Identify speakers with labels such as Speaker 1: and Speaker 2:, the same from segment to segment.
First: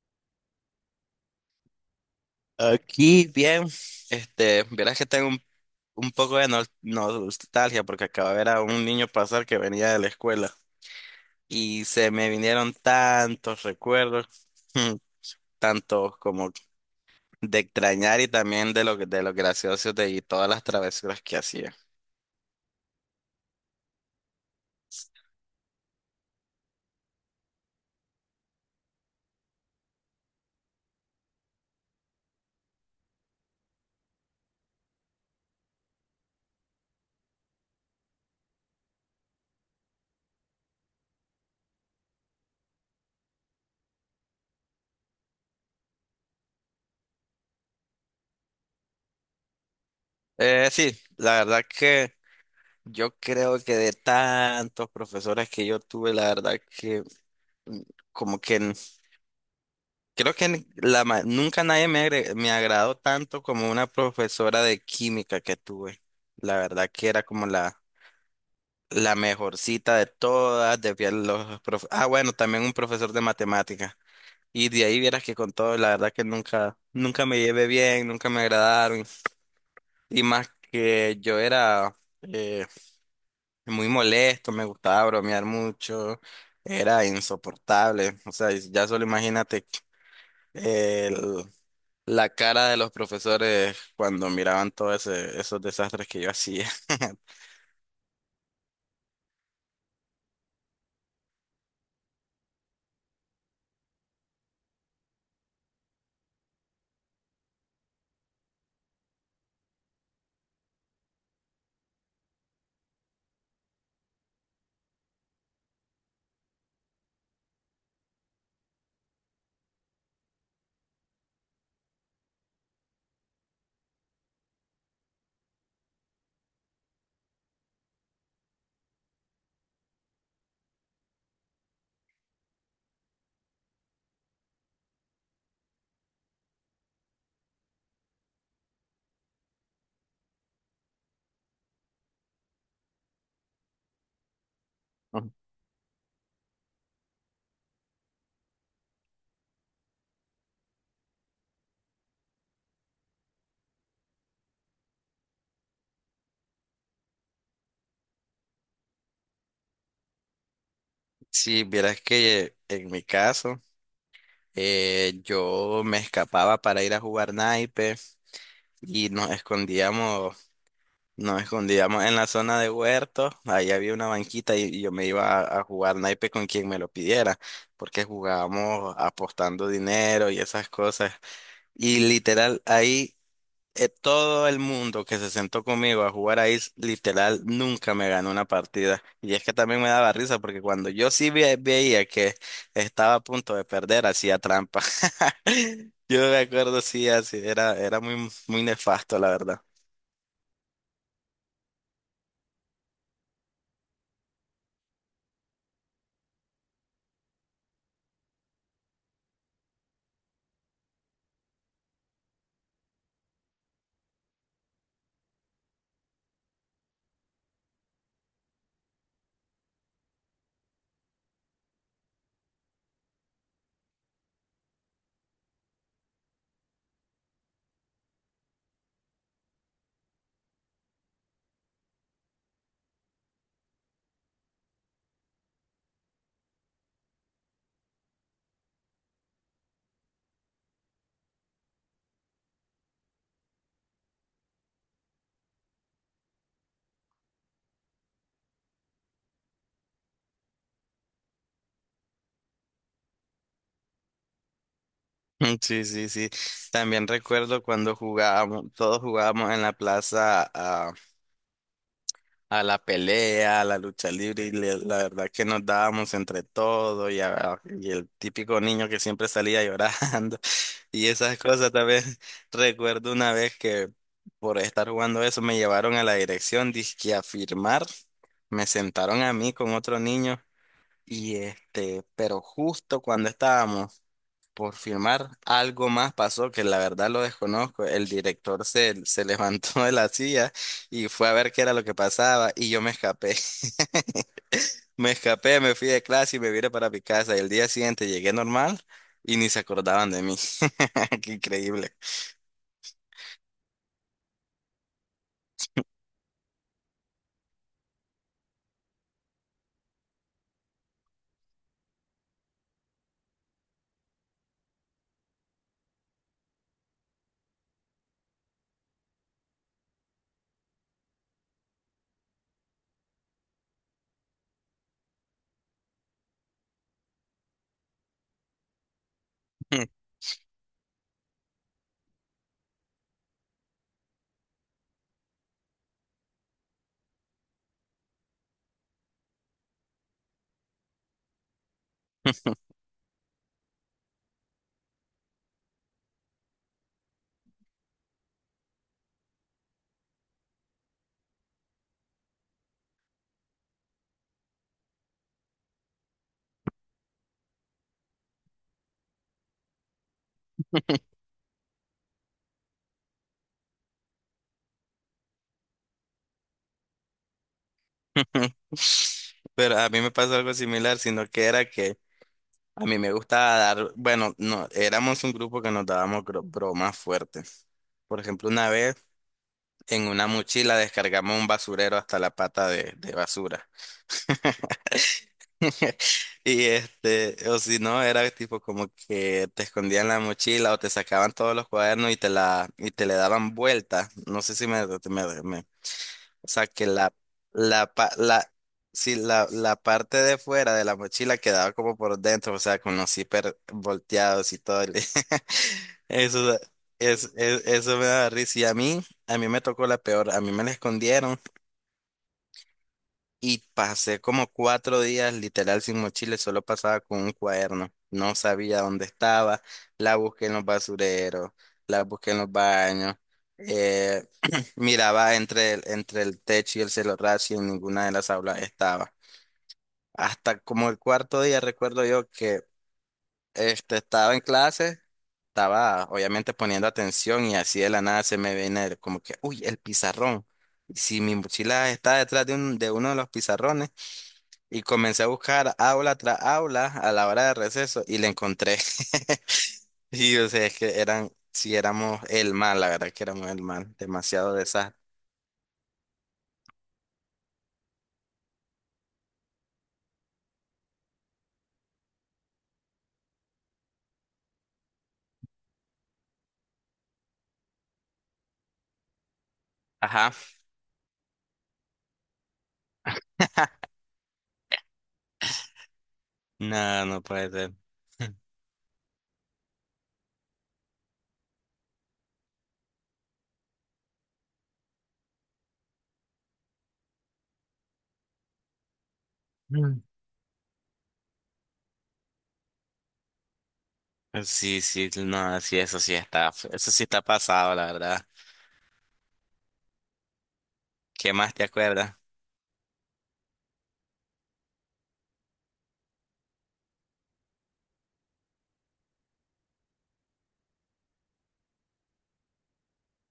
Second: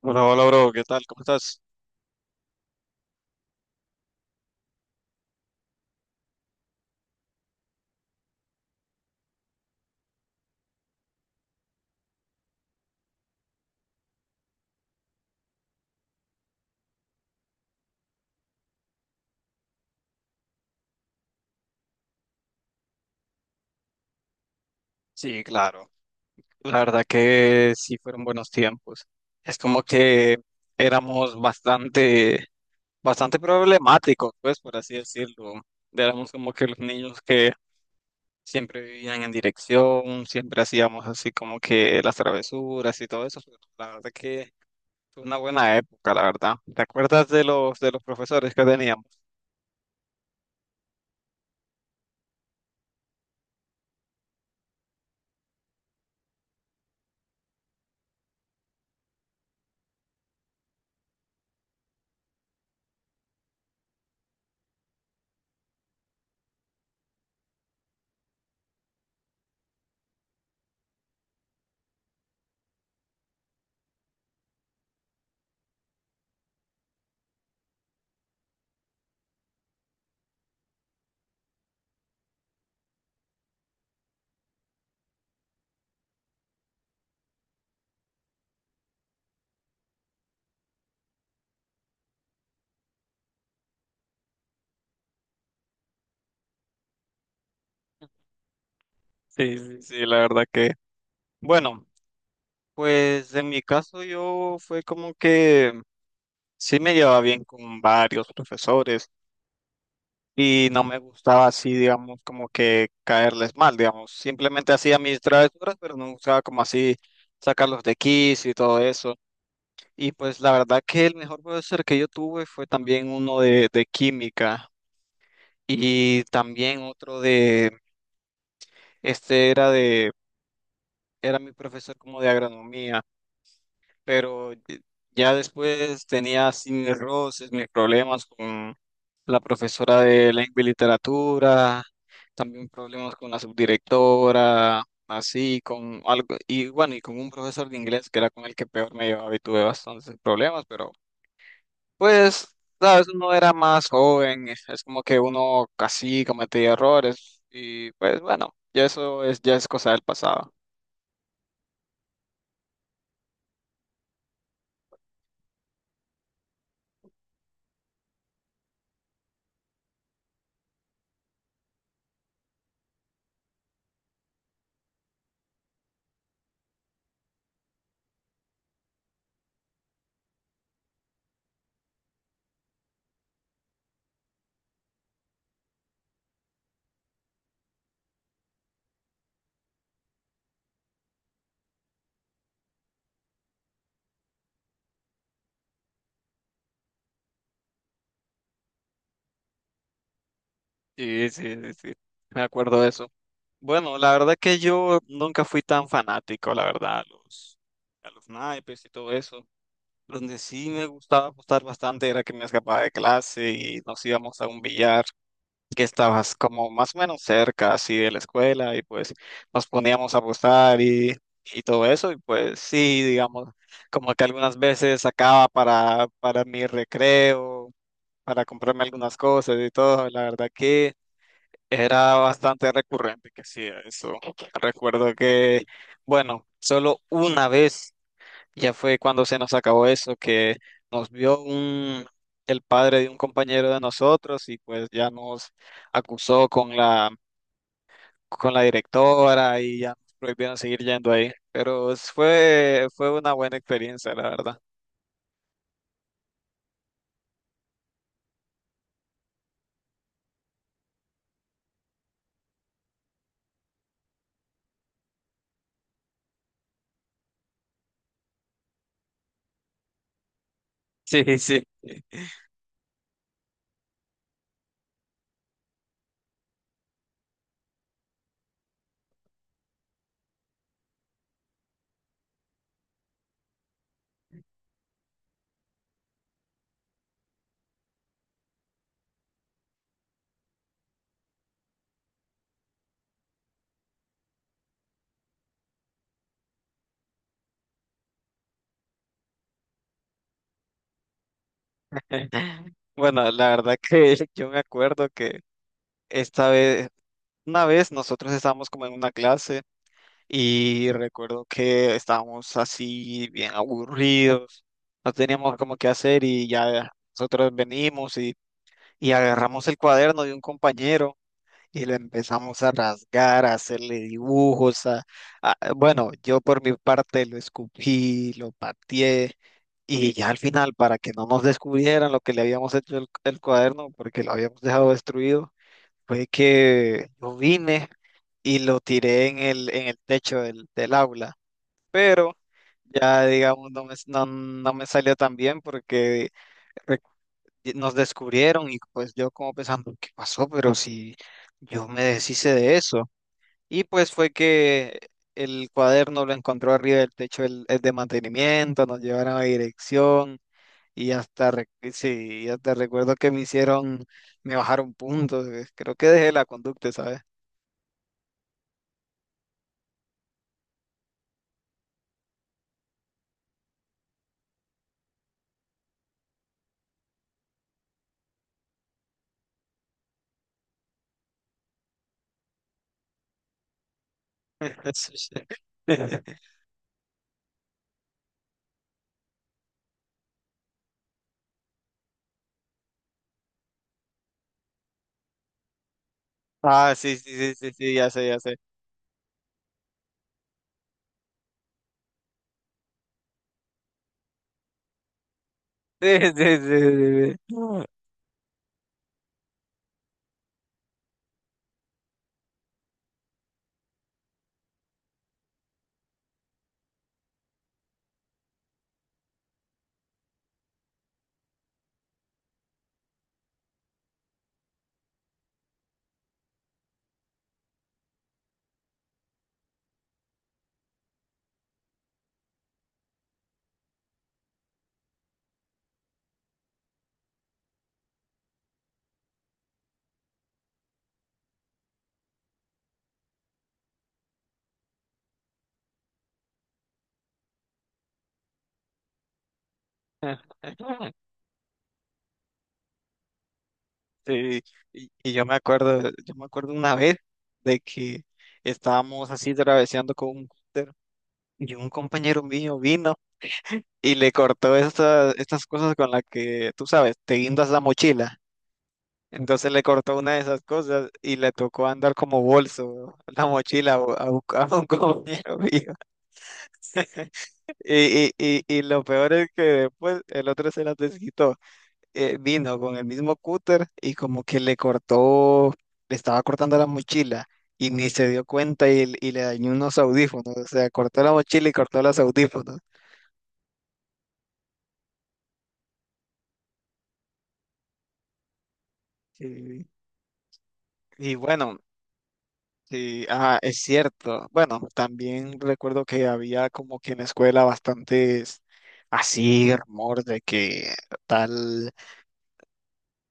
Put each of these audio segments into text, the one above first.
Speaker 1: Hola, hola, bro, ¿qué tal? ¿Cómo estás?
Speaker 2: Aquí bien, verás que tengo un poco de nostalgia porque acabo de ver a un niño pasar que venía de la escuela y se me vinieron tantos recuerdos, tantos como de extrañar y también de de los graciosos de y todas las travesuras que hacía.
Speaker 1: Sí, claro. La verdad que sí fueron buenos tiempos. Es como que éramos bastante, bastante problemáticos, pues, por así decirlo. Éramos como que los niños que siempre vivían en dirección, siempre hacíamos así como que las travesuras y todo eso. La verdad que fue una buena época, la verdad. ¿Te acuerdas de los profesores que teníamos?
Speaker 2: Sí, la verdad que yo creo que de tantos profesores que yo tuve, la verdad que mm, como que creo que nunca nadie me me agradó tanto como una profesora de química que tuve. La verdad que era como la mejorcita de todas. De bueno, también un profesor de matemática. Y de ahí vieras que con todo, la verdad que nunca, nunca me llevé bien, nunca me agradaron. Y más que yo era eh, muy molesto, me gustaba bromear mucho, era insoportable. O sea, ya solo imagínate el la cara de los profesores cuando miraban todos esos desastres que yo hacía.
Speaker 1: Sí, sí, sí, la verdad que. Bueno, pues en mi caso yo fue como que sí me llevaba bien con varios profesores y no me gustaba así, digamos, como que caerles mal, digamos. Simplemente hacía mis travesuras, pero no me gustaba como así sacarlos de quicio y todo eso. Y pues la verdad que el mejor profesor que yo tuve fue también uno de química y también otro de, este era de, era mi profesor como de agronomía. Pero ya después tenía así mis roces, mis problemas con la profesora de lengua y literatura, también problemas con la subdirectora,
Speaker 2: Ujú.
Speaker 1: así, con algo, y bueno, y con un profesor de inglés que era con el que peor me llevaba y tuve bastantes problemas, pero pues, sabes, uno era más joven, es como que uno casi cometía errores, y pues bueno, ya eso es, ya es cosa del pasado.
Speaker 2: Sí, vieras que en mi caso, yo me escapaba para ir a jugar naipe y nos escondíamos en la zona de huerto. Ahí había una banquita y yo me iba a jugar naipe con quien me lo pidiera, porque jugábamos apostando dinero y esas cosas. Y literal, ahí todo el mundo que se sentó conmigo a jugar ahí, literal, nunca me ganó una partida. Y es que también me daba risa porque cuando yo sí veía que estaba a punto de perder, hacía trampa. Yo me acuerdo, sí, así, era, era muy, muy nefasto, la verdad.
Speaker 1: Sí, sí, sí, sí, me acuerdo de eso. Bueno, la verdad que yo nunca fui tan fanático, la verdad, a los naipes y todo eso. Donde sí me gustaba apostar bastante era que me escapaba de clase y nos íbamos a un billar que estabas como más o menos cerca así de la escuela y pues nos poníamos a apostar y todo eso y pues sí, digamos, como que algunas veces sacaba para mi recreo, para comprarme algunas cosas y todo, la verdad que... Era bastante recurrente que hacía eso. Recuerdo que, bueno, solo una vez, ya fue cuando se nos acabó eso, que nos vio un, el padre de un compañero de nosotros y pues ya nos acusó con la directora y ya nos prohibieron seguir yendo ahí. Fue, fue una buena experiencia, la verdad.
Speaker 2: Mm, sí, sí, sí. También recuerdo cuando jugábamos, todos jugábamos en la plaza a la pelea, a la lucha libre, y la verdad que nos dábamos entre todos y y el típico niño que siempre salía llorando. Y
Speaker 1: Sí,
Speaker 2: esas
Speaker 1: sí.
Speaker 2: cosas también recuerdo una vez que por estar jugando eso me llevaron a la dirección, dizque a firmar, me sentaron a mí con otro niño y este, pero justo cuando estábamos por firmar, algo más pasó que la verdad lo desconozco, el director se levantó de la silla y fue a ver qué era lo que pasaba y yo me escapé. Me escapé, me fui de clase y me vine para mi casa. Y el día siguiente llegué normal y ni se acordaban de mí. Qué increíble.
Speaker 1: Bueno, la verdad que yo me acuerdo que esta vez, una vez nosotros estábamos como en una clase. Y recuerdo que estábamos así bien aburridos, no teníamos como qué hacer y ya nosotros venimos y agarramos el cuaderno de un compañero y lo empezamos a rasgar, a hacerle dibujos, a, bueno, yo por mi parte lo escupí, lo pateé y ya al final para que no nos descubrieran lo que le habíamos hecho el cuaderno porque lo habíamos dejado destruido fue que yo vine y lo tiré en el techo del aula, pero ya digamos no me salió tan bien porque re- nos descubrieron y pues yo como pensando, ¿qué pasó? Pero si yo me deshice de eso. Y pues fue que el cuaderno lo encontró arriba del techo el de mantenimiento, nos llevaron a dirección y hasta, sí, y hasta recuerdo que me hicieron, me bajaron puntos, creo que dejé la conducta, ¿sabes?
Speaker 2: Pero a mí me pasó algo similar, sino que era que a mí me gustaba dar, bueno, no, éramos un grupo que nos dábamos bromas fuertes. Por ejemplo, una vez en una mochila descargamos un basurero hasta la pata de basura.
Speaker 1: Sí, sí.
Speaker 2: Y este, o si no, era tipo como que te escondían la mochila o te sacaban todos los cuadernos y te le daban vuelta. No sé si me... O sea, que
Speaker 1: Ah, sí, sí, sí, sí,
Speaker 2: la,
Speaker 1: sí, ya
Speaker 2: pa-
Speaker 1: sé, ya
Speaker 2: la,
Speaker 1: sé.
Speaker 2: sí, la parte de fuera de la mochila quedaba como por dentro, o sea, con los zíper volteados y todo.
Speaker 1: Sí, sí,
Speaker 2: Eso,
Speaker 1: sí, sí, sí.
Speaker 2: eso me daba risa. Y a mí me tocó la peor. A mí me la escondieron. Y pasé como cuatro días literal sin mochila, solo pasaba con un cuaderno. No sabía dónde estaba. La busqué en los basureros, la busqué en los baños. eh, miraba entre el techo y el celorrazo y en ninguna de las aulas estaba. Hasta como el cuarto día recuerdo yo que este, estaba en clase, estaba obviamente poniendo atención y así de la nada se me viene como que, uy, el pizarrón. Si mi mochila está detrás de uno de los pizarrones. Y comencé a buscar aula tras aula a la hora de receso y le encontré. Y o sea, es que eran, si éramos el mal, la verdad que éramos el mal, demasiado
Speaker 1: Sí,
Speaker 2: desastre.
Speaker 1: y yo me acuerdo, yo me acuerdo una vez de que estábamos así traveseando con un cúter y un compañero mío vino y le cortó estas, estas cosas con las que, tú sabes, te guindas la mochila. Entonces le cortó una
Speaker 2: Ajá.
Speaker 1: de esas cosas y le tocó andar como bolso la mochila a un compañero mío.
Speaker 2: No, no puede ser.
Speaker 1: Y, y, y, y lo peor es que después el otro se las desquitó. Vino con el mismo cúter y como que le cortó, le estaba cortando la mochila y ni se dio cuenta y le dañó unos
Speaker 2: Mm,
Speaker 1: audífonos. O sea, cortó la mochila y cortó los audífonos.
Speaker 2: sí, sí, no, sí, eso sí está pasado, la verdad.
Speaker 1: Sí.
Speaker 2: ¿Qué
Speaker 1: Y
Speaker 2: más te
Speaker 1: bueno,
Speaker 2: acuerdas?
Speaker 1: sí, ajá, es cierto. Bueno, también recuerdo que había como que en la escuela bastantes así rumor de que tal.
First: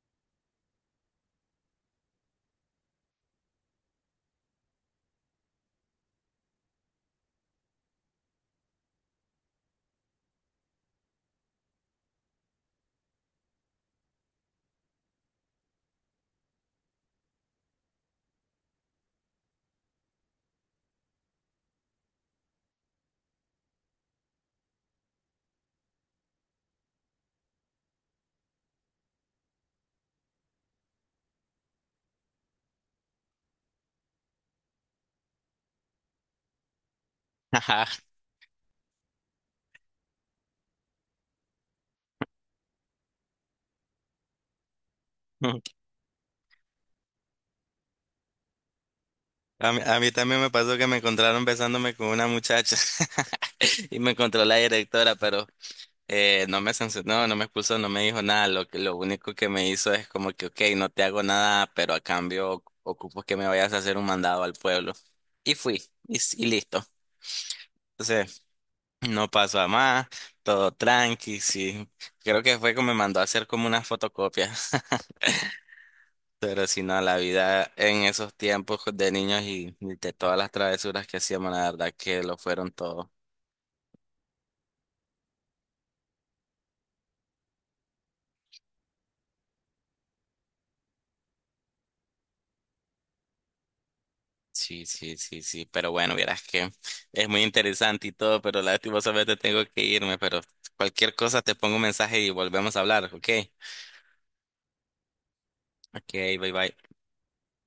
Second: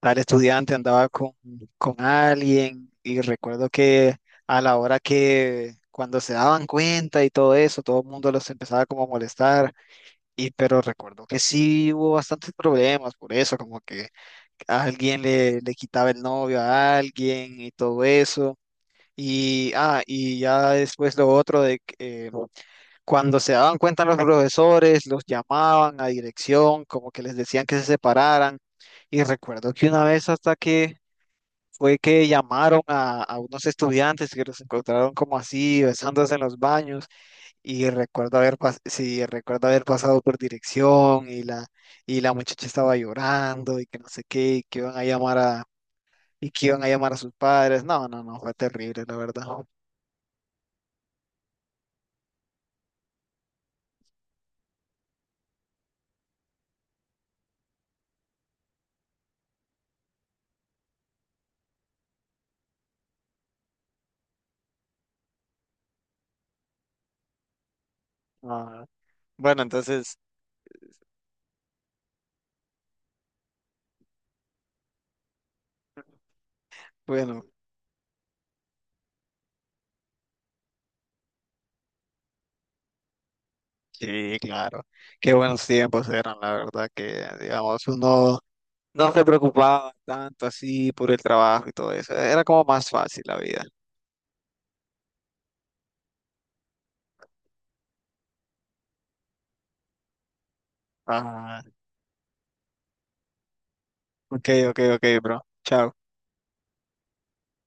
Speaker 1: Tal estudiante andaba con alguien y recuerdo que a la hora que cuando se daban cuenta y todo eso, todo el mundo los empezaba como a molestar pero recuerdo que sí hubo bastantes problemas por eso, como que alguien le, le quitaba el novio a alguien y todo eso. Y, ah, y ya después lo otro de que cuando se daban cuenta los profesores, los llamaban a dirección, como que les decían que se separaran. Y recuerdo que una vez hasta que fue que llamaron a unos estudiantes que los encontraron como así, besándose en los baños, y
Speaker 2: Ajá.
Speaker 1: recuerdo sí, recuerdo haber pasado por dirección y la muchacha estaba llorando y que no sé qué, y que iban a y que iban a llamar a sus padres. No, no, no, fue terrible, la verdad.
Speaker 2: A mí también me pasó que me encontraron besándome con una muchacha y me encontró la directora, pero no me sancionó, no, no me expulsó, no me dijo nada. Lo único que me hizo es como que, ok, no te hago nada, pero a cambio ocupo que me vayas a hacer un mandado al pueblo. Y fui, y listo. Entonces,
Speaker 1: Ah,
Speaker 2: no pasó
Speaker 1: bueno,
Speaker 2: a más,
Speaker 1: entonces,
Speaker 2: todo tranqui, sí. Creo que fue como me mandó a hacer como unas fotocopias. Pero si no, la
Speaker 1: bueno,
Speaker 2: vida en esos tiempos de niños y de todas las travesuras que hacíamos, la verdad que lo fueron todo.
Speaker 1: sí, claro, qué buenos tiempos eran, la verdad, que digamos, uno no se preocupaba tanto así por el trabajo y todo eso, era como más fácil la vida.
Speaker 2: Sí, sí, sí, sí, pero bueno, vieras que es muy interesante y todo, pero lastimosamente tengo que irme, pero cualquier cosa te
Speaker 1: Ah,
Speaker 2: pongo un mensaje y volvemos a hablar, ¿ok?
Speaker 1: ok, ok, ok, bro. Chao.
Speaker 2: Ok, bye bye.